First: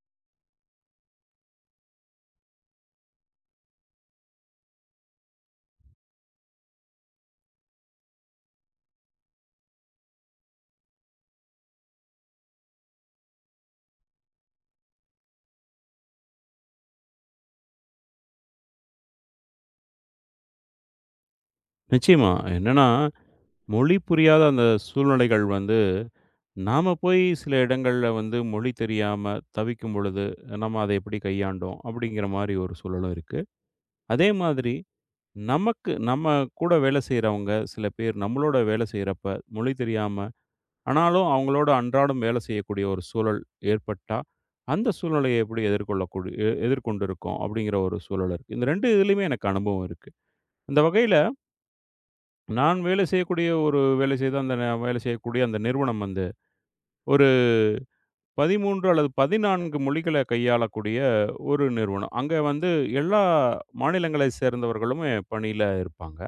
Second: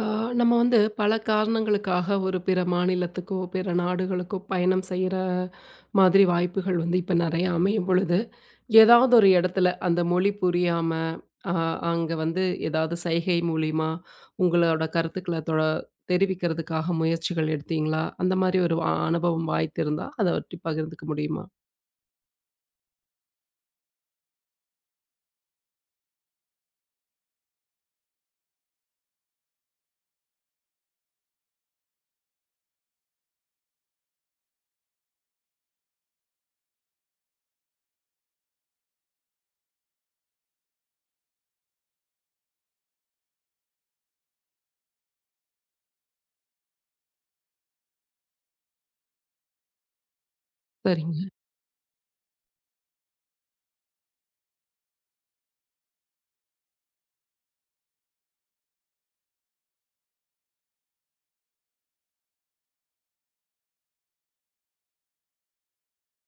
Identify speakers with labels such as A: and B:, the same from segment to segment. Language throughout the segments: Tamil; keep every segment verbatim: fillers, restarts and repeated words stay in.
A: ஆ, நம்ம வந்து பல காரணங்களுக்காக ஒரு பிற மாநிலத்துக்கோ, பிற நாடுகளுக்கோ பயணம் செய்ற மாதிரி வாய்ப்புகள் வந்து இப்ப நெறைய அமையும் பொழுது, ஏதாவது ஒரு இடத்துல அந்த மொழி புரியாம, அ அங்க வந்து ஏதாவது சைகை மூலியமா உங்களோட கருத்துக்கள தொ தெரிவிக்கிறதுக்காக முயற்சிகள் எடுத்தீங்களா? அந்த மாதிரி ஒரு அ அனுபவம் வாய்த்திருந்தா, அத பற்றி பகிர்ந்துக்க முடியுமா?
B: நிச்சயமா. என்னன்னா, மொழி புரியாத அந்த சூழ்நிலைகள் வந்து, நாம போய் சில இடங்கள்ல வந்து மொழி தெரியாம தவிக்கும் பொழுது, நம்ம அதை எப்படி கையாண்டோம்? அப்படிங்கிற மாரி ஒரு சூழலும் இருக்கு. அதே மாதிரி நமக்கு நம்ம கூட வேலை செய்றவங்க சில பேர் நம்மளோட வேலை செய்றப்ப, மொழி தெரியாம ஆனாலும் அவங்களோட அன்றாடம் வேலை செய்யக்கூடிய ஒரு சூழல் ஏற்பட்டா, அந்த சூழ்நிலையை எப்படி எதிர்கொள்ளக்கூடு எ எதிர்கொண்டிருக்கோம்? அப்படிங்கிற ஒரு சூழல் இருக்கு. இந்த ரெண்டு இதுலயுமே எனக்கு அனுபவம் இருக்கு. அந்த வகையில
A: சரிங்க,
B: நான் வேலை செய்யக்கூடிய ஒரு வேலை செய்த அந்த நே வேலை செய்யக்கூடிய அந்த நிறுவனம் வந்து, ஒரு பதிமூன்று அல்லது பதினான்கு மொழிகள கையாளக்கூடிய ஒரு நிறுவனம். அங்க வந்து எல்லா மாநிலங்களை சேர்ந்தவர்களுமே பணியில இருப்பாங்க.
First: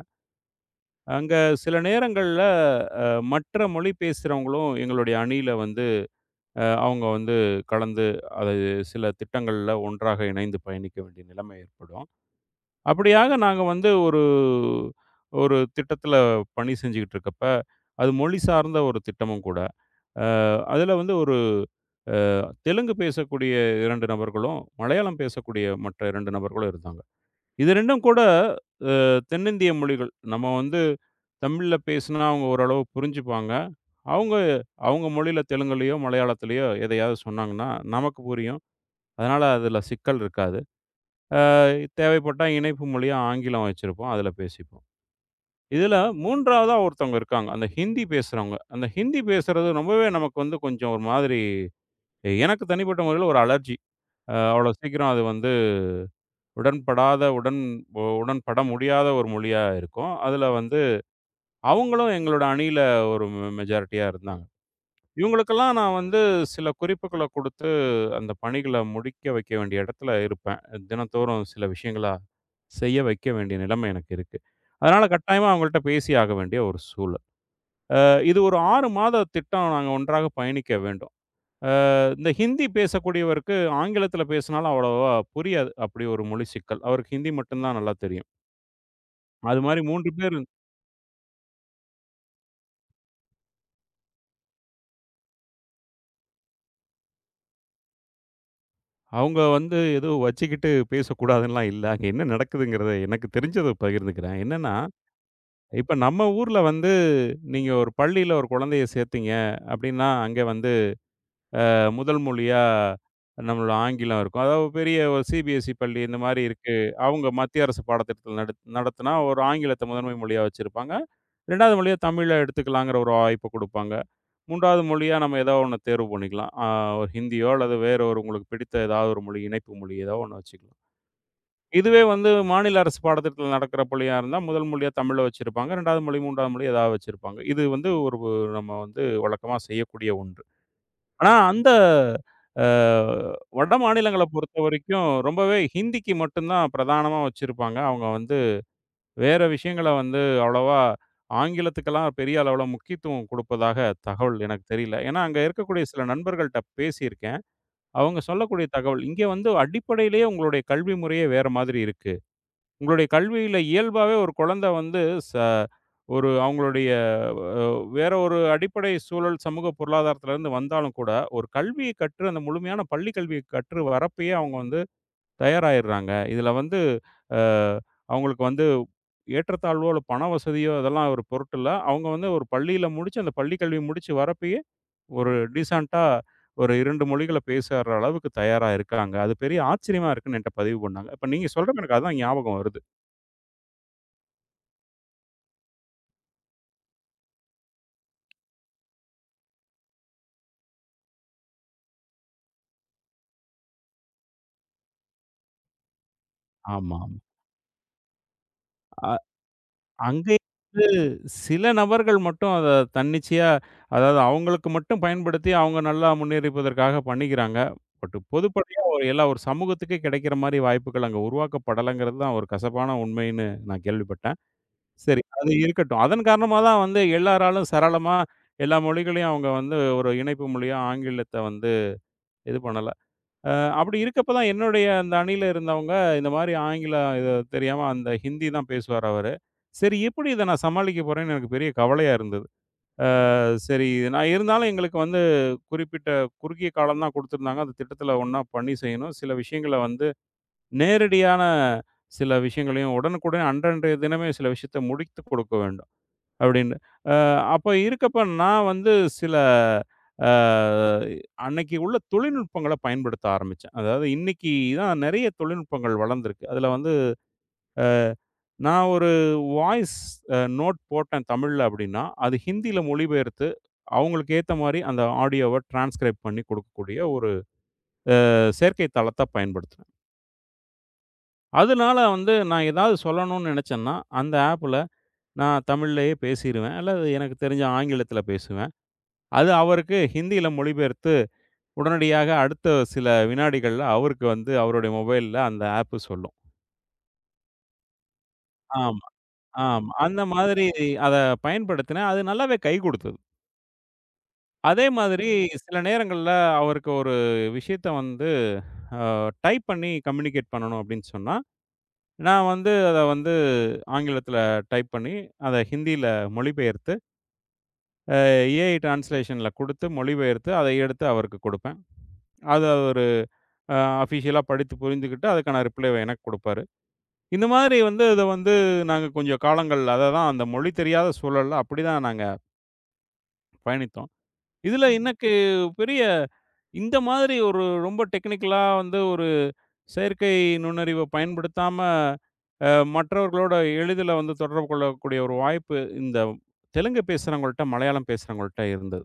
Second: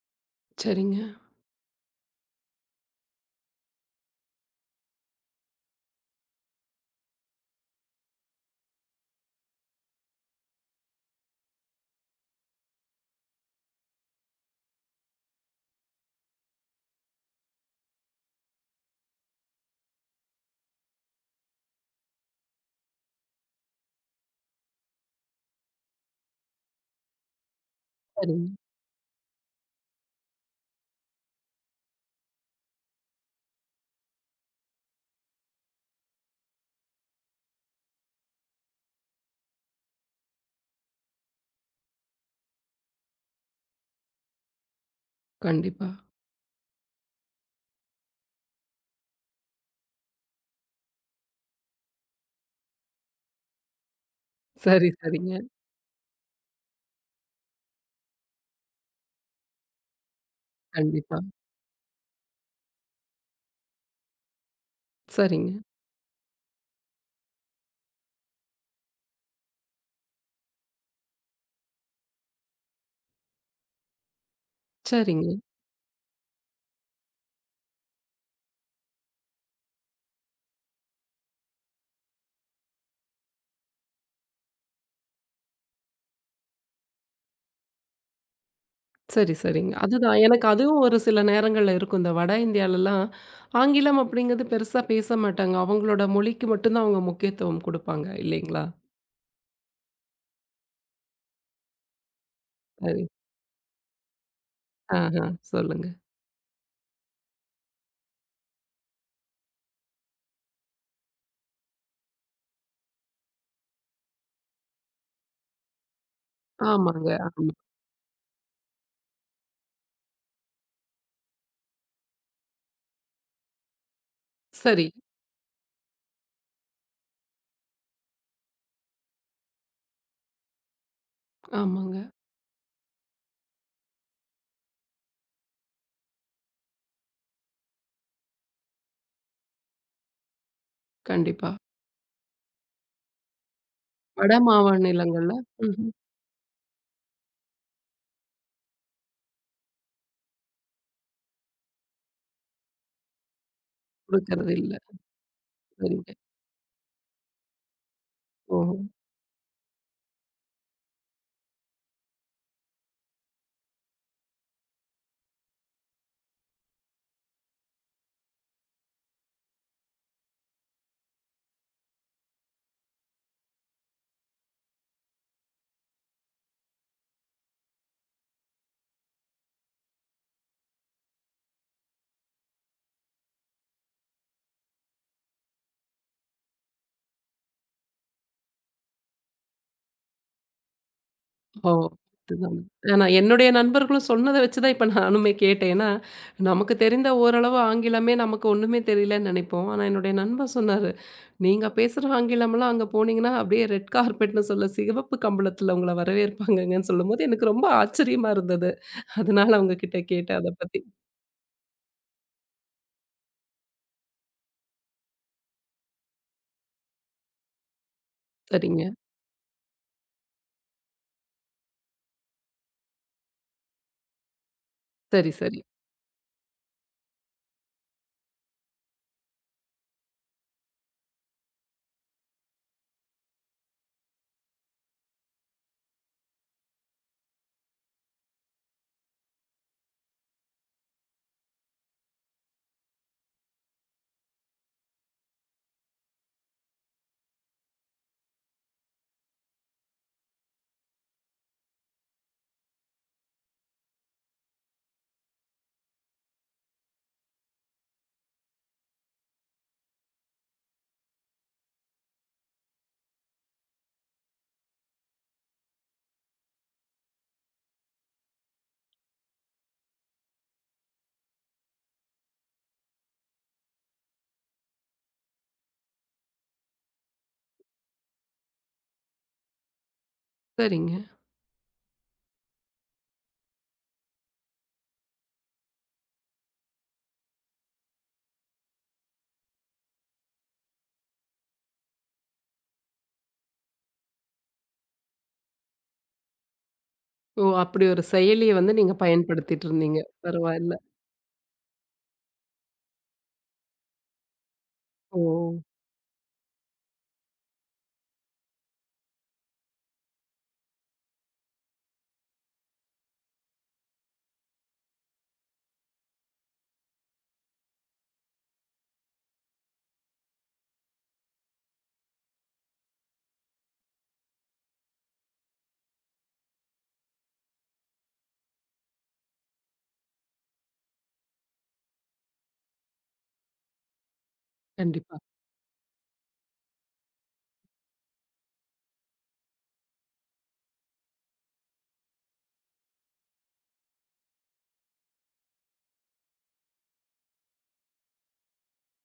A: சரிங்க,
B: அங்க சில நேரங்கள்ல அ மற்ற மொழி பேசுறவங்களும் எங்களுடைய அணியில வந்து அ அவங்க வந்து கலந்து, அது சில திட்டங்கள்ல ஒன்றாக இணைந்து பயணிக்க வேண்டிய நிலைமை ஏற்படும். அப்படியாக நாங்க வந்து ஒரு ஒரு திட்டத்துல பணி செஞ்சுக்கிட்டு இருக்கப்ப, அது மொழி சார்ந்த ஒரு திட்டமும் கூட. அ அதுல வந்து ஒரு தெலுங்கு பேசக்கூடிய ரெண்டு நபர்களும், மலையாளம் பேசக்கூடிய மற்ற ரெண்டு நபர்களும் இருந்தாங்க. இது ரெண்டும் கூட
A: சரிங்க.
B: அ தென்னிந்திய மொழிகள். நம்ம வந்து தமிழ்ல பேசினா அவங்க ஓரளவு புரிஞ்சுப்பாங்க. அவங்க அவங்க மொழியில தெலுங்குலயோ, மலையாளத்திலயோ எதையாவது சொன்னாங்கன்னா, நமக்கு புரியும். அதனால அதுல சிக்கல் இருக்காது. தேவைப்பட்டா இணைப்பு மொழியா ஆங்கிலம் வச்சிருப்போம். அதுல பேசிப்போம்.
A: கண்டிப்பா.
B: இதுல மூணாவதா ஒருத்தவங்க இருக்காங்க. அந்த ஹிந்தி பேசுறவங்க. அந்த ஹிந்தி பேசுறது ரொம்பவே நமக்கு வந்து கொஞ்சம் ஒரு மாதிரி எனக்கு தனிப்பட்ட முறையில ஒரு அலர்ஜி. அ அவ்வளோ
A: சரி,
B: சீக்கிரம் அது
A: சரிங்க.
B: வந்து உடன்படாத உடன் ஒ- உடன்பட முடியாத ஒரு மொழியா இருக்கும். அதுல வந்து
A: கண்டிப்பா.
B: அவங்களும் எங்களோட அணியில ஒரு மெ மெஜாரிட்டியா இருந்தாங்க.
A: சரிங்க,
B: இவங்களுக்கெல்லாம் நான் வந்து சில குறிப்புகள குடுத்து அந்த பணிகள முடிக்க வைக்க வேண்டிய இடத்துல இருப்பேன். தினந்தோறும் சில விஷயங்கள செய்ய வைக்க வேண்டிய நிலைமை எனக்கு இருக்கு. அதனால
A: சரிங்க.
B: கட்டாயமா அவங்கள்ட்ட பேசியாக வேண்டிய ஒரு சூழல். இது ஒரு ஆறு மாத திட்டம் நாங்க ஒன்றாக பயணிக்க வேண்டும். அ இந்த ஹிந்தி பேசக்கூடியவருக்கு ஆங்கிலத்தில பேசினாலும் அவ்வளவா புரியாது. அப்படி ஒரு மொழி சிக்கல். அவருக்கு ஹிந்தி மட்டும் தான் நல்லா தெரியும்.
A: சரி,
B: அது
A: சரிங்க.
B: மாரி மூணு
A: அதுதான்.
B: பேர்
A: எனக்கு அதுவும் ஒரு சில நேரங்கள்ல இருக்கும். இந்த வட இந்தியாலலாம் ஆங்கிலம் அப்படிங்கிறது பெருசா பேச மாட்டாங்க. அவங்களோட மொழிக்கு மட்டும் தான் அவங்க முக்கியத்துவம் குடுப்பாங்க இல்லைங்களா?
B: அவங்க வந்து எதுவும் வச்சுக்கிட்டு பேசக்கூடாதுன்னுலாம் இல்ல. அங்க என்ன நடக்குதுங்கிறத
A: சரி.
B: எனக்கு தெரிஞ்சத பகிர்ந்துக்கிறேன். என்னன்னா,
A: ஆஹா. சொல்லுங்க.
B: இப்ப நம்ம ஊர்ல வந்து நீங்க ஒரு பள்ளியில ஒரு குழந்தைய சேர்த்தீங்க அப்படின்னா, அங்க வந்து முதல் மொழியா நம்மளோட ஆங்கிலம் இருக்கும். அதாவது பெரிய ஒரு சிபிஎஸ்இ பள்ளி இந்த மாரி இருக்கு.
A: ஆமாங்க.
B: அவங்க
A: ஆமா.
B: மத்திய அரசு பாடத்திட்டத்தில நட நடத்துனா ஒரு ஆங்கிலத்த முதன்மை மொழியா வச்சிருப்பாங்க. ரெண்டாவது மொழியா தமிழ எடுத்துக்கலாங்கிற ஒரு வாய்ப்பு குடுப்பாங்க. மூணாவது
A: சரி.
B: மொழியா நம்ம ஏதோ ஒண்ணு தேர்வு பண்ணிக்கலாம். ஆ ஒரு ஹிந்தியோ அல்லது வேற ஒரு உங்களுக்கு பிடித்த ஏதாவது ஒரு மொழி, இணைப்பு மொழி ஏதோ ஒண்ணு வச்சுக்கலாம்.
A: ஆமாங்க.
B: இதுவே வந்து மாநில அரசு பாடத்திட்டத்தில நடக்கிற பள்ளியா இருந்தா, முதல் மொழியா தமிழ வச்சிருப்பாங்க. 2வது மொழி, மூணாவது மொழி ஏதாவது வச்சிருப்பாங்க. இது வந்து ஒரு நம்ம வந்து வழக்கமா செய்யக்கூடிய ஒன்று. ஆனா,
A: கண்டிப்பா.
B: அந்த அ வட மாநிலங்கள
A: வட
B: பொறுத்தவரைக்கும்
A: மாநிலங்கள்ல
B: ரொம்பவே
A: ம்ஹ்ம்.
B: ஹிந்திக்கு மட்டும் தான் பிரதானமா வச்சிருப்பாங்க. அவங்க வந்து வேற விஷயங்கள வந்து அவ்வளவா ஆங்கிலத்துக்கெல்லாம் பெரிய அளவுல முக்கியத்துவம் குடுப்பதாக தகவல்
A: குடுக்கறது
B: எனக்கு
A: இல்ல.
B: தெரியல. ஏன்னா, அங்க இருக்கக்கூடிய சில
A: சரிங்க.
B: நண்பர்கள்ட்ட பேசியிருக்கேன். அவங்க சொல்லக்கூடிய
A: ஓஹோ!
B: தகவல், "இங்க வந்து அடிப்படையிலேயே உங்களுடைய கல்வி முறையே வேற மாதிரி இருக்கு." உங்களுடைய கல்வியில இயல்பாவே ஒரு குழந்தை வந்து ச ஒரு அவங்களுடைய அ வேற ஒரு அடிப்படை சூழல் சமூக பொருளாதாரத்திலேருந்து வந்தாலும் கூட, ஒரு கல்விய கற்று அந்த முழுமையான பள்ளி கல்விய கற்று வரப்பயே அவங்க வந்து தயாராயிடுறாங்க. இதில வந்து அ அவங்களுக்கு வந்து ஏற்றத்தாழ்வோ, இல்ல பண வசதியோ அதெல்லாம் ஒரு பொருட்டில்ல. அவங்க வந்து ஒரு பள்ளியில முடிச்சு, அந்த பள்ளி கல்வி முடிச்சு வரப்பயே ஒரு டீசென்ட்டா ஒரு ரெண்டு மொழிகள பேசுற அளவுக்கு தயாரா இருக்காங்க. அது பெரிய ஆச்சரியமா இருக்குன்னு என்ட்ட பதிவு பண்ணாங்க. இப்ப நீங்க
A: ஓ!
B: சொல்றப்ப எனக்கு அதான்
A: அதுதான்.
B: ஞாபகம் வருது.
A: ஆனா என்னுடைய நண்பர்களும் சொன்னத வச்சு தான் இப்ப நானுமே கேட்டேன். ஏன்னா, நமக்கு தெரிந்த ஓரளவு ஆங்கிலமே நமக்கு ஒண்ணுமே தெரியலன்னு நெனைப்போம். ஆனா என்னுடைய நண்பர் சொன்னாரு, "நீங்க பேசுற ஆங்கிலம்லாம் அங்க போனீங்கன்னா, அப்படியே ரெட் கார்பெட்ன்னு சொல்ல சிகப்பு கம்பளத்துல உங்கள வரவேற்பாங்கங்கன்னு"
B: ஆமா, ஆமா.
A: சொல்லும்போது எனக்கு ரொம்ப ஆச்சரியமா இருந்தது.
B: அ
A: அதனால அவங்க கிட்ட
B: அங்கே
A: கேட்டேன் அத பத்தி.
B: வந்து சில நபர்கள் மட்டும் அத தன்னிச்சையா, அதாவது அவங்களுக்கு மட்டும் பயன்படுத்தி, அவங்க நல்லா முன்னேறிப்பதற்காக பண்ணிக்கிறாங்க. பட் பொதுப்படையா
A: சரிங்க.
B: ஒரு எல்லா ஒரு சமூகத்துக்கே கிடைக்கிற மாரி வாய்ப்புகள் அங்க உருவாக்கப்படலங்கிறது தான் ஒரு கசப்பான உண்மைன்னு நான் கேள்விப்பட்டேன். சரி,
A: சரி,
B: அது
A: சரி.
B: இருக்கட்டும். அதன் காரணமா தான் வந்து எல்லாராலும் சரளமா எல்லா மொழிகளையும் அவங்க வந்து ஒரு இணைப்பு மொழியா ஆங்கிலத்த வந்து இது பண்ணல. அ அப்படி இருக்கப்ப தான் என்னுடைய அந்த அணியில இருந்தவங்க, இந்த மாரி ஆங்கிலம் இது தெரியாம அந்த ஹிந்தி தான் பேசுவாரு அவரு. சரி எப்படி இத நான் சமாளிக்க போறேன்னு எனக்கு பெரிய கவலையா இருந்தது. அ சரி இது நான் இருந்தாலும் எங்களுக்கு வந்து குறிப்பிட்ட குறுகிய காலம் தான் குடுத்திருந்தாங்க. அந்த திட்டத்தில ஒண்ணா பண்ணி செய்யணும். சில விஷயங்கள வந்து நேரடியான சில விஷயங்களையும் உடனுக்குடன் அன்றன்றைய தினமே சில விஷயத்த முடித்துக் கொடுக்க வேண்டும். அப்படின்னு. அ அப்ப இருக்கப்ப நான் வந்து சில அ அன்னைக்கு உள்ள தொழில்நுட்பங்கள பயன்படுத்த ஆரம்பிச்சேன். அதாவது இன்னைக்கு தான் நெறைய தொழில்நுட்பங்கள் வளர்ந்திருக்கு. அதுல வந்து அ நான் ஒரு வாய்ஸ் அ நோட் போட்டேன் தமிழ்ல அப்படின்னா, அது ஹிந்தியில மொழிபெயர்த்து அவங்களுக்கு ஏத்த மாரி அந்த ஆடியோவ டிரான்ஸ்கிரைப் பண்ணி கொடுக்கக்கூடிய ஒரு அஹ், செயற்கை தளத்த பயன்படுத்துனேன்.
A: சரிங்க.
B: அதனால வந்து நான் ஏதாவது சொல்லணும்னு நெனச்சேன்னா, அந்த ஆப்ல நான் தமிழ்லயே பேசிருவேன். அல்லது எனக்கு தெரிஞ்ச ஆங்கிலத்தில பேசுவேன். அது அவருக்கு ஹிந்தியில மொழிபெயர்த்து, உடனடியாக அடுத்த சில வினாடிகள்ல அவருக்கு வந்து அவருடைய மொபைல்ல அந்த ஆப் சொல்லும்.
A: ஓ! அப்படி ஒரு செயலிய வந்து நீங்க
B: ஆமா,
A: பயன்படுத்திட்டு
B: ஆமா.
A: இருந்தீங்க.
B: அந்த மாதிரி
A: பரவாயில்ல.
B: அத பயன்படுத்தினேன். அது நல்லாவே கை குடுத்தது. அதே
A: ஓ!
B: மாதிரி சில நேரங்கள்ல அவருக்கு ஒரு விஷயத்த வந்து அ டைப் பண்ணி கம்யூனிகேட் பண்ணணும் அப்படின்னு சொன்னா, நான் வந்து அத வந்து ஆங்கிலத்தில டைப் பண்ணி, அத ஹிந்தியில மொழிபெயர்த்து, ஏஐ டிரான்ஸ்லேஷன்ல குடுத்து மொழிபெயர்த்து, அதை எடுத்து அவருக்கு குடுப்பேன். அது அவரு அ அஃபிஷியலா படித்து புரிந்துகிட்டு, அதுக்கான ரிப்ளேவ எனக்கு குடுப்பாரு. இந்த மாதிரி வந்து இத வந்து நாங்க கொஞ்சம் காலங்கள் அததான் அந்த மொழி தெரியாத சூழல்ல அப்படிதான் நாங்க பயணித்தோம். இதுல ம்.
A: கண்டிப்பா.
B: எனக்கு பெரிய இந்த மாதிரி ஒரு ரொம்ப டெக்னிக்கலா வந்து ஒரு செயற்கை நுண்ணறிவ பயன்படுத்தாம, அ மற்றவர்களோட எளிதில வந்து தொடர்பு கொள்ளக்கூடிய ஒரு வாய்ப்பு இந்த தெலுங்கு பேசுறவங்கள்ட்ட, மலையாளம் பேசுறவங்கள்ட்ட இருந்தது.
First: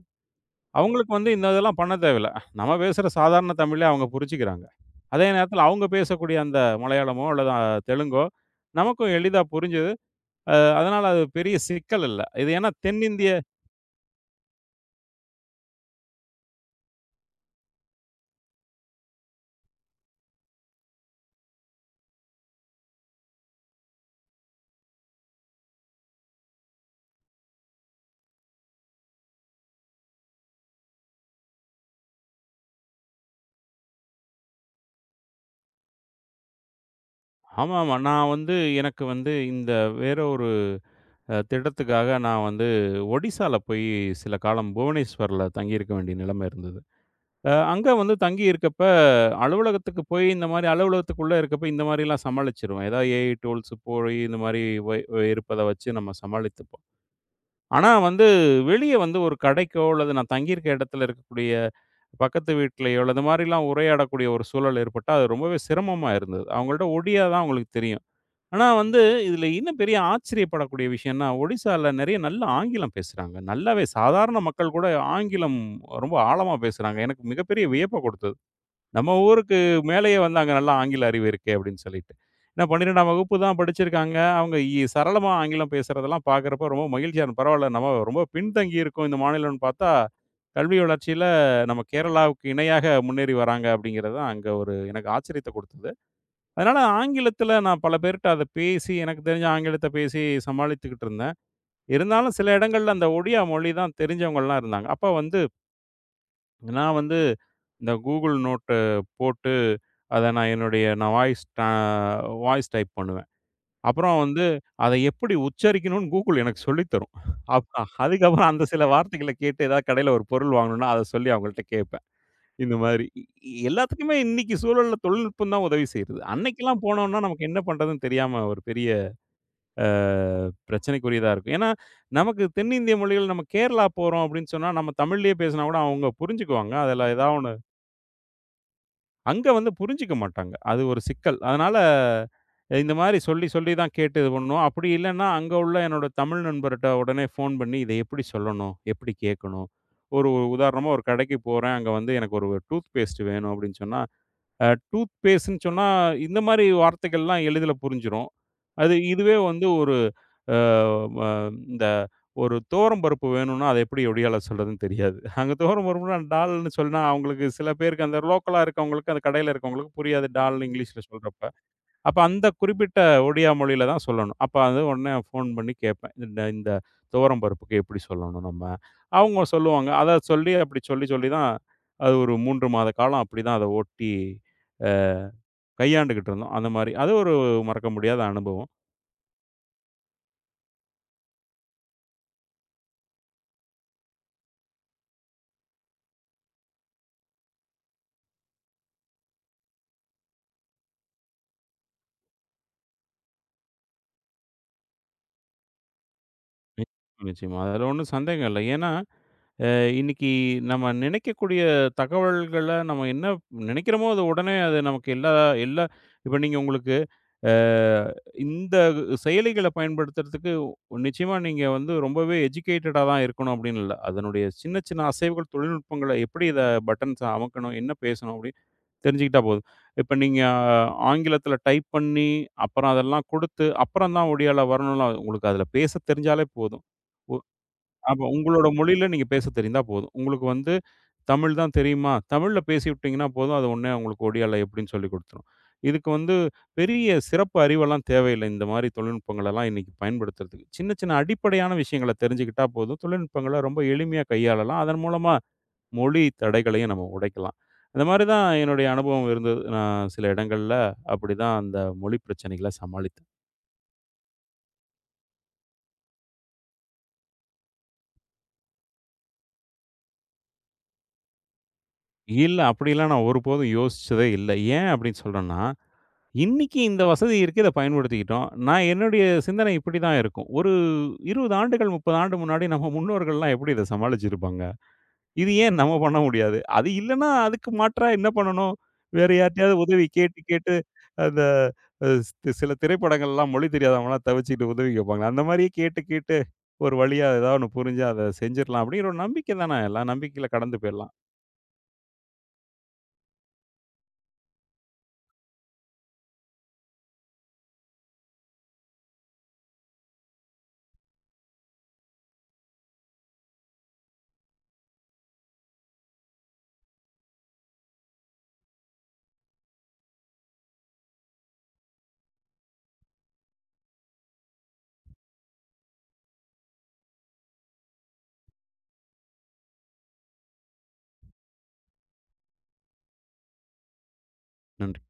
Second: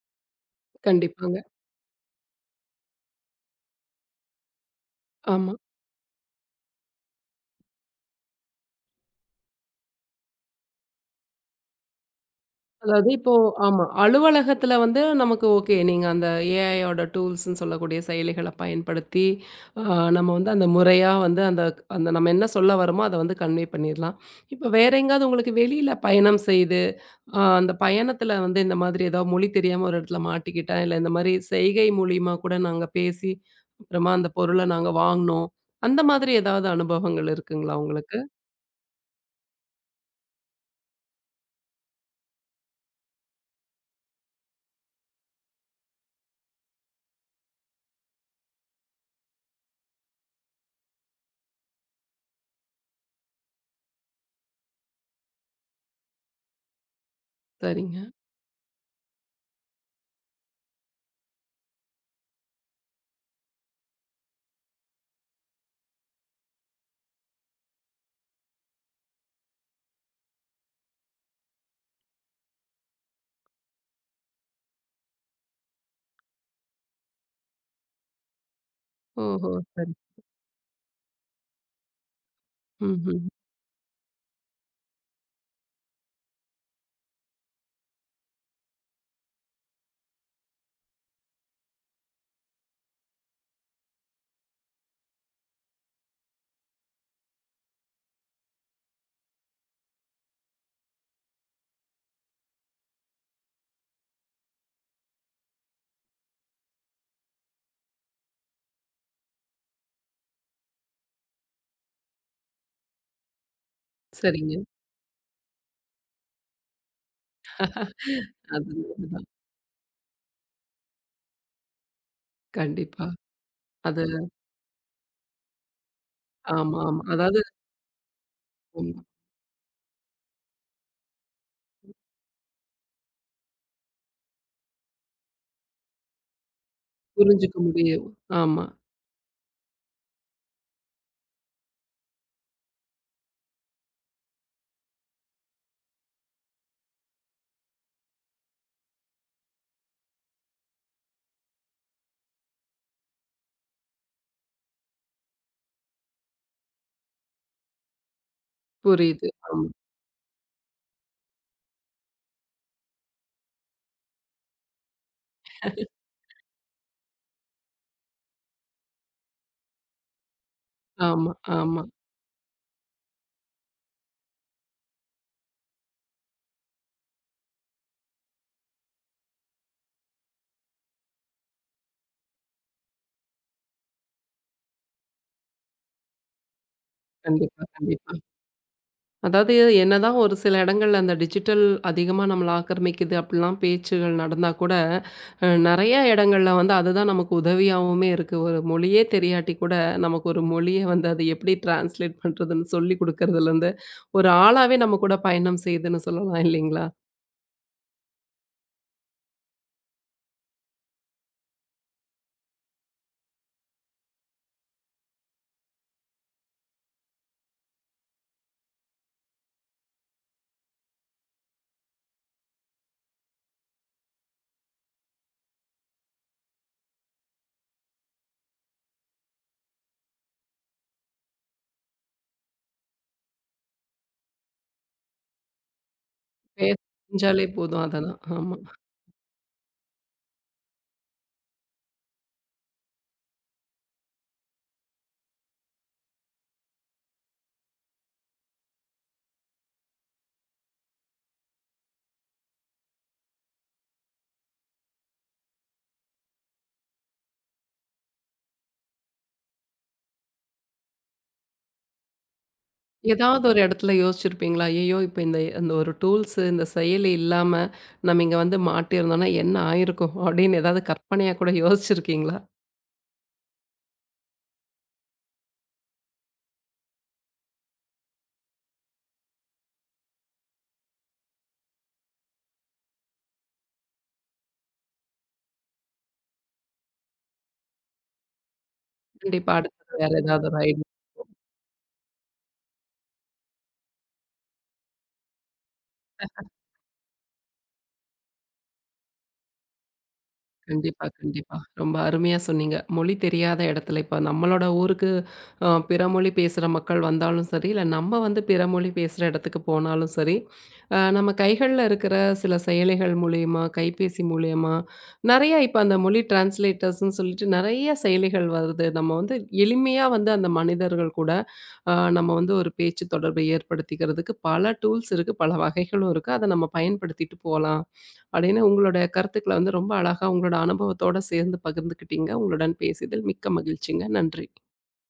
B: அவங்களுக்கு வந்து
A: கண்டிப்பாங்க.
B: இந்த இதெல்லாம் பண்ண தேவையில்ல. நம்ம பேசுற சாதாரண தமிழே அவங்க புரிஞ்சுக்கிறாங்க. அதே
A: ஆமா.
B: நேரத்தில அவங்க பேசக்கூடிய அந்த மலையாளமோ அல்லது அ தெலுங்கோ நமக்கும் எளிதா புரிஞ்சது. அதனால அது பெரிய சிக்கல் இல்ல. இது ஏன்னா
A: அதாவது
B: தென்னிந்திய
A: இப்போ ஆமா. அலுவலகத்துல வந்து நமக்கு ஓகே. நீங்க அந்த ஏஐ யோட டூல்ஸ்ன்னு சொல்லக்கூடிய செயலிகள பயன்படுத்தி, அ நம்ம வந்து அந்த முறையா வந்து அந்த அந்த நம்ம என்ன சொல்ல வரோமோ, அத வந்து கன்வே பண்ணிர்லாம். இப்ப வேற எங்கேயாவது உங்களுக்கு வெளியில பயணம் செய்து, அ அந்த பயணத்துல வந்து இந்த மாதிரி ஏதாவது மொழி தெரியாம ஒரு இடத்துல மாட்டிக்கிட்டேன், இல்ல இந்த மாரி செய்கை மூலியமா கூட நாங்க பேசி, அப்புறமா அந்த பொருள நாங்க வாங்குனோம். அந்த மாதிரி ஏதாவது அனுபவங்கள் இருக்குங்களா
B: ஆமாமா.
A: உங்களுக்கு?
B: நான் வந்து எனக்கு வந்து இந்த வேற ஒரு அ திட்டத்துக்காக நான் வந்து ஒடிசால போய் சில காலம் புவனேஸ்வர்ல தங்கியிருக்க வேண்டிய நிலைமை இருந்தது. அ அங்க வந்து தங்கி இருக்கப்ப, அலுவலகத்துக்கு போய் இந்த மாரி அலுவலகத்துக்குள்ள இருக்கப்ப இந்த மாரிலாம் சமாளிச்சுருவேன். ஏதாவது ஏஐ டூல்ஸ் போய் இந்த மாரி வை இருப்பத வச்சு நம்ம சமாளித்துப்போம். ஆனா
A: சரிங்க.
B: வந்து வெளிய வந்து ஒரு கடைக்கோ, அல்லது நான் தங்கியிருக்க இடத்துல இருக்கக்கூடிய பக்கத்து வீட்லயோ, அல்லது இந்த மாரிலாம் உரையாடக்கூடிய ஒரு சூழல் ஏற்பட்டா, அது ரொம்பவே சிரமமா இருந்தது. அவங்கள்ட்ட ஒடியா தான் அவங்களுக்கு தெரியும். ஆனா வந்து இதுல இன்னும் பெரிய ஆச்சரியப்படக்கூடிய விஷயம்னா, ஒடிசால நெறைய நல்ல ஆங்கிலம் பேசுறாங்க. நல்லாவே சாதாரண மக்கள் கூட ஆங்கிலம் ரொம்ப ஆழமா பேசுறாங்க. எனக்கு மிகப்பெரிய வியப்ப குடுத்தது. நம்ம
A: ஓஹோ!
B: ஊருக்கு
A: சரி.
B: மேலேயே வந்து அங்க நல்லா ஆங்கில அறிவு இருக்கே அப்படின்னு சொல்லிட்டு. ஏன்னா பன்னிரண்டாம்
A: ம்ஹ்ம்.
B: வகுப்பு தான் படிச்சிருக்காங்க. அவங்க இ சரளமா ஆங்கிலம் பேசுறதெல்லாம் பார்க்குறப்போ ரொம்ப மகிழ்ச்சியா இருக்கும். பரவால்ல நம்ம ரொம்ப பின்தங்கி இருக்கோம் இந்த மாநிலம்னு பார்த்தா, கல்வி வளர்ச்சியில நம்ம கேரளாவுக்கு இணையாக முன்னேறி வராங்க அப்படிங்கிறது தான் அங்க ஒரு எனக்கு ஆச்சரியத்த குடுத்தது. அதனால ஆங்கிலத்தில நான் பல பேர்ட்ட அத பேசி எனக்கு தெரிஞ்ச ஆங்கிலத்த பேசி சமாளித்துக்கிட்டு இருந்தேன். இருந்தாலும் சில இடங்கள்ல அந்த ஒடியா மொழி தான் தெரிஞ்சவங்கலாம் இருந்தாங்க. அப்ப வந்து நான் வந்து இந்த கூகுள் நோட்டு போட்டு அத நான் என்னுடைய நான் வாய்ஸ் டா வாய்ஸ் டைப் பண்ணுவேன். அப்புறம் வந்து
A: சரிங்க.
B: அத எப்படி உச்சரிக்கணும்னு கூகுள் எனக்கு சொல்லி தரும். அப் அதுக்கப்புறம் அந்த
A: அது
B: சில வார்த்தைகள கேட்டு ஏதாவது கடையில ஒரு பொருள் வாங்கணும்னா, அத சொல்லி அவங்கள்ட்ட கேட்பேன். இந்த மாதிரி
A: கண்டிப்பா.
B: இ இ-
A: அது
B: எல்லாத்துக்குமே இன்னைக்கு சூழல்ல தொழில்நுட்பம் தான் உதவி செய்யுது.
A: ஆமா,
B: அன்னைக்கெல்லாம்
A: ஆமா.
B: போனோம்னா
A: அதாவது
B: நமக்கு என்ன பண்றதுன்னு தெரியாம ஒரு பெரிய
A: ம்
B: அ பிரச்சனைக்குரியதா இருக்கும். ஏன்னா, நமக்கு தென்னிந்திய மொழிகள் நம்ம கேரளா போறோம் அப்படின்னு சொன்னா, நம்ம தமிழ்லயே பேசினா கூட அவங்க புரிஞ்சுக்குவாங்க. அதுல ஏதாவது ஒண்ணு
A: புரிஞ்சுக்க முடியும். ஆமா.
B: அங்க வந்து புரிஞ்சுக்க மாட்டாங்க. அது ஒரு சிக்கல். அதனால இந்த மாரி சொல்லி, சொல்லி தான் கேட்டு இது பண்ணணும். அப்படி இல்லன்னா, அங்க உள்ள என்னோட தமிழ் நண்பர்ட்ட உடனே ஃபோன் பண்ணி, இத எப்படி சொல்லணும்? எப்படி கேட்கணும்? ஒரு உதாரணமா ஒரு கடைக்கு போறேன். அங்க வந்து எனக்கு ஒரு டூத் பேஸ்ட் வேணும் அப்படின்னு சொன்னா, அ டூத் பேஸ்ட்ன்னு சொன்னா, இந்த மாரி வார்த்தைகள்லாம் எளிதில புரிஞ்சிரும். அது
A: புரியுது.
B: இதுவே
A: ஆமா,
B: வந்து ஒரு அ ம இந்த ஒரு துவரம் பருப்பு வேணும்னா, அத எப்படி ஒடியால சொல்றதுன்னு தெரியாது. அங்க துவரம் பருப்புனா டால்ன்னு சொன்னா, அவங்களுக்கு சில பேருக்கு அந்த லோக்கலா இருக்கவங்களுக்கு, அந்த கடையில இருக்கவங்களுக்கு புரியாது. டால்ன்னு இங்கிலீஷ்ல
A: ஆமா,
B: சொல்றப்ப.
A: ஆமா.
B: அப்ப அந்த குறிப்பிட்ட ஒடியா மொழியில தான் சொல்லணும். அப்ப அது உடனே ஃபோன் பண்ணி கேட்பேன். இந்த இந்த துவரம் பருப்புக்கு எப்படி சொல்லணும் நம்ம? அவங்க சொல்லுவாங்க. அத சொல்லி அப்படி சொல்லி சொல்லி தான் அது ஒரு மூணு மாத காலம் அப்படிதான் அத ஓட்டி அ கையாண்டுகிட்டு இருந்தோம். அந்த மாரி. அது ஒரு
A: கண்டிப்பா,
B: மறக்க முடியாத
A: கண்டிப்பா.
B: அனுபவம்.
A: அதாவது என்னதான் ஒரு சில இடங்கள்ல அந்த டிஜிட்டல் அதிகமா நம்மள ஆக்கிரமிக்குது அப்படிலாம் பேச்சுகள் நடந்தா கூட, அ நெறைய இடங்கள்ல வந்து அதுதான் நமக்கு உதவியாவுமே இருக்கு. ஒரு மொழியே தெரியாட்டி கூட நமக்கு ஒரு மொழிய வந்து அது எப்படி டிரான்ஸ்லேட் பண்றதுன்னு சொல்லிக் குடுக்கறதுலருந்து, ஒரு ஆளாவே நம்ம கூட பயணம் செய்யுதுன்னு சொல்லலாம் இல்லைங்களா?
B: நிச்சயமா, நிச்சயமா. அதுல ஒண்ணும் சந்தேகம் இல்ல. ஏன்னா, அ இன்னைக்கு நம்ம நினைக்கக்கூடிய தகவல்கள நம்ம என்ன நினைக்கிறோமோ, அது உடனே அது நமக்கு எல்லா எல்லா இப்ப நீங்க உங்களுக்கு அ இந்த செயலிகள பயன்படுத்துறதுக்கு நிச்சயமா நீங்க வந்து ரொம்பவே எஜுகேட்டடா தான் இருக்கணும் அப்படின்னு இல்ல. அதனுடைய சின்ன சின்ன அசைவுகள், தொழில்நுட்பங்கள எப்படி இத பட்டன்ஸ அமுக்கணும், என்ன பேசணும் அப்படின்னு தெரிஞ்சுக்கிட்டா போதும். இப்ப நீங்க ஆங்கிலத்துல டைப் பண்ணி, அப்புறம் அதெல்லாம் குடுத்து, அப்புறம் தான் ஒடியால வரணும்லாம் உங்களுக்கு அதுல பேசத் தெரிஞ்சாலே
A: பேச
B: போதும். ஒ
A: தெரிஞ்சாலே போதும் அதெல்லாம்.
B: அப்ப
A: ஆமா.
B: உங்களோட மொழியில நீங்க பேச தெரிந்தா போதும். உங்களுக்கு வந்து தமிழ் தான் தெரியுமா? தமிழ்ல பேசிவிட்டீங்கன்னா போதும். அது உடனே உங்களுக்கு ஒடியால எப்படின்னு சொல்லிக் குடுத்துரும். இதுக்கு வந்து பெரிய சிறப்பு அறிவெல்லாம் தேவையில்ல. இந்த மாரி தொழில்நுட்பங்களெல்லாம் இன்னைக்கு பயன்படுத்துறதுக்கு. சின்ன சின்ன அடிப்படையான விஷயங்கள தெரிஞ்சுக்கிட்டா போதும். தொழில்நுட்பங்கள ரொம்ப எளிமையா கையாளலாம். அதன் மூலமா மொழி தடைகளையும் நம்ம உடைக்கலாம். அந்த மாரி தான் என்னுடைய அனுபவம் இருந்தது. நான் சில இடங்கள்ல அப்படிதான் அந்த மொழி பிரச்சனைகள சமாளித்தேன்.
A: ஏதாவது ஒரு இடத்துல யோசிச்சிருப்பீங்களா? ஐயய்யோ! இப்ப இந்த இந்த ஒரு டூல்ஸ் இந்த செயலி இல்லாம நம்ம இங்க வந்து மாட்டியிருந்தோம்னா என்ன ஆயிருக்கும்? அப்படின்னு ஏதாவது கற்பனையா கூட யோசிச்சிருக்கீங்களா?
B: இல்ல அப்படிலாம் நான் ஒருபோதும் யோசிச்சதே இல்ல. ஏன் அப்படின்னு சொல்றேன்னா இன்னைக்கு இந்த வசதி இருக்கு. இத பயன்படுத்திக்கிட்டோம். நான் என்னுடைய சிந்தனை இப்படி தான் இருக்கும். ஒரு இருபது ஆண்டுகள், முப்பது ஆண்டு முன்னாடி நம்ம முன்னோர்கள்லாம் எப்படி இத சமாளிச்சிருப்பாங்க? இது ஏன் நம்ம பண்ண முடியாது? அது இல்லன்னா அதுக்கு மாற்றா என்ன பண்ணணும்? வேற
A: கண்டிப்பா
B: யார்ட்டயாவது
A: அடுத்தது
B: உதவி
A: வேற
B: கேட்டு
A: ஏதாவது ஒரு
B: கேட்டு
A: ஐடியா
B: அந்த அ சி சில திரைப்படங்கள்லாம் மொழி தெரியாதவங்கலாம் தவிச்சுக்கிட்டு உதவி கேட்பாங்க. அந்த மாரியே கேட்டு கேட்டு ஒரு வழியா ஏதாவது ஒண்ணு புரிஞ்சு அத செஞ்சிரலாம் அப்படிங்கிற ஒரு நம்பிக்கை தானே. எல்லா நம்பிக்கையில கடந்து
A: கண்டிப்பா,
B: போயிரலாம்.
A: கண்டிப்பா. ரொம்ப அருமையா சொன்னீங்க. மொழி தெரியாத இடத்துல இப்ப நம்மளோட ஊருக்கு அ பிற மொழி பேசுற மக்கள் வந்தாலும் சரி, இல்ல நம்ம வந்து பிற மொழி பேசுற இடத்துக்கு போனாலும் சரி, அ நம்ம கைகள்ல இருக்கிற சில செயலிகள் மூலியமா, கைபேசி மூலியமா நெறைய இப்ப அந்த மொழி டிரான்ஸ்லேட்டர்ஸ்ன்னு சொல்லிட்டு நெறைய செயலிகள் வருது. நம்ம வந்து எளிமையா வந்து அந்த மனிதர்கள் கூட அ நம்ம வந்து ஒரு பேச்சு தொடர்பை ஏற்படுத்திக்கிறதுக்கு பல டூல்ஸ் இருக்கு, பல வகைகளும் இருக்கு. அத நம்ம பயன்படுத்திட்டு போலாம். அப்படின்னு உங்களோட கருத்துக்களை வந்து ரொம்ப அழகா உங்களோட அனுபவத்தோட சேர்ந்து பகிர்ந்துக்கிட்டீங்க. உங்களுடன் பேசியதில் மிக்க மகிழ்ச்சிங்க. நன்றி.
B: நன்றி.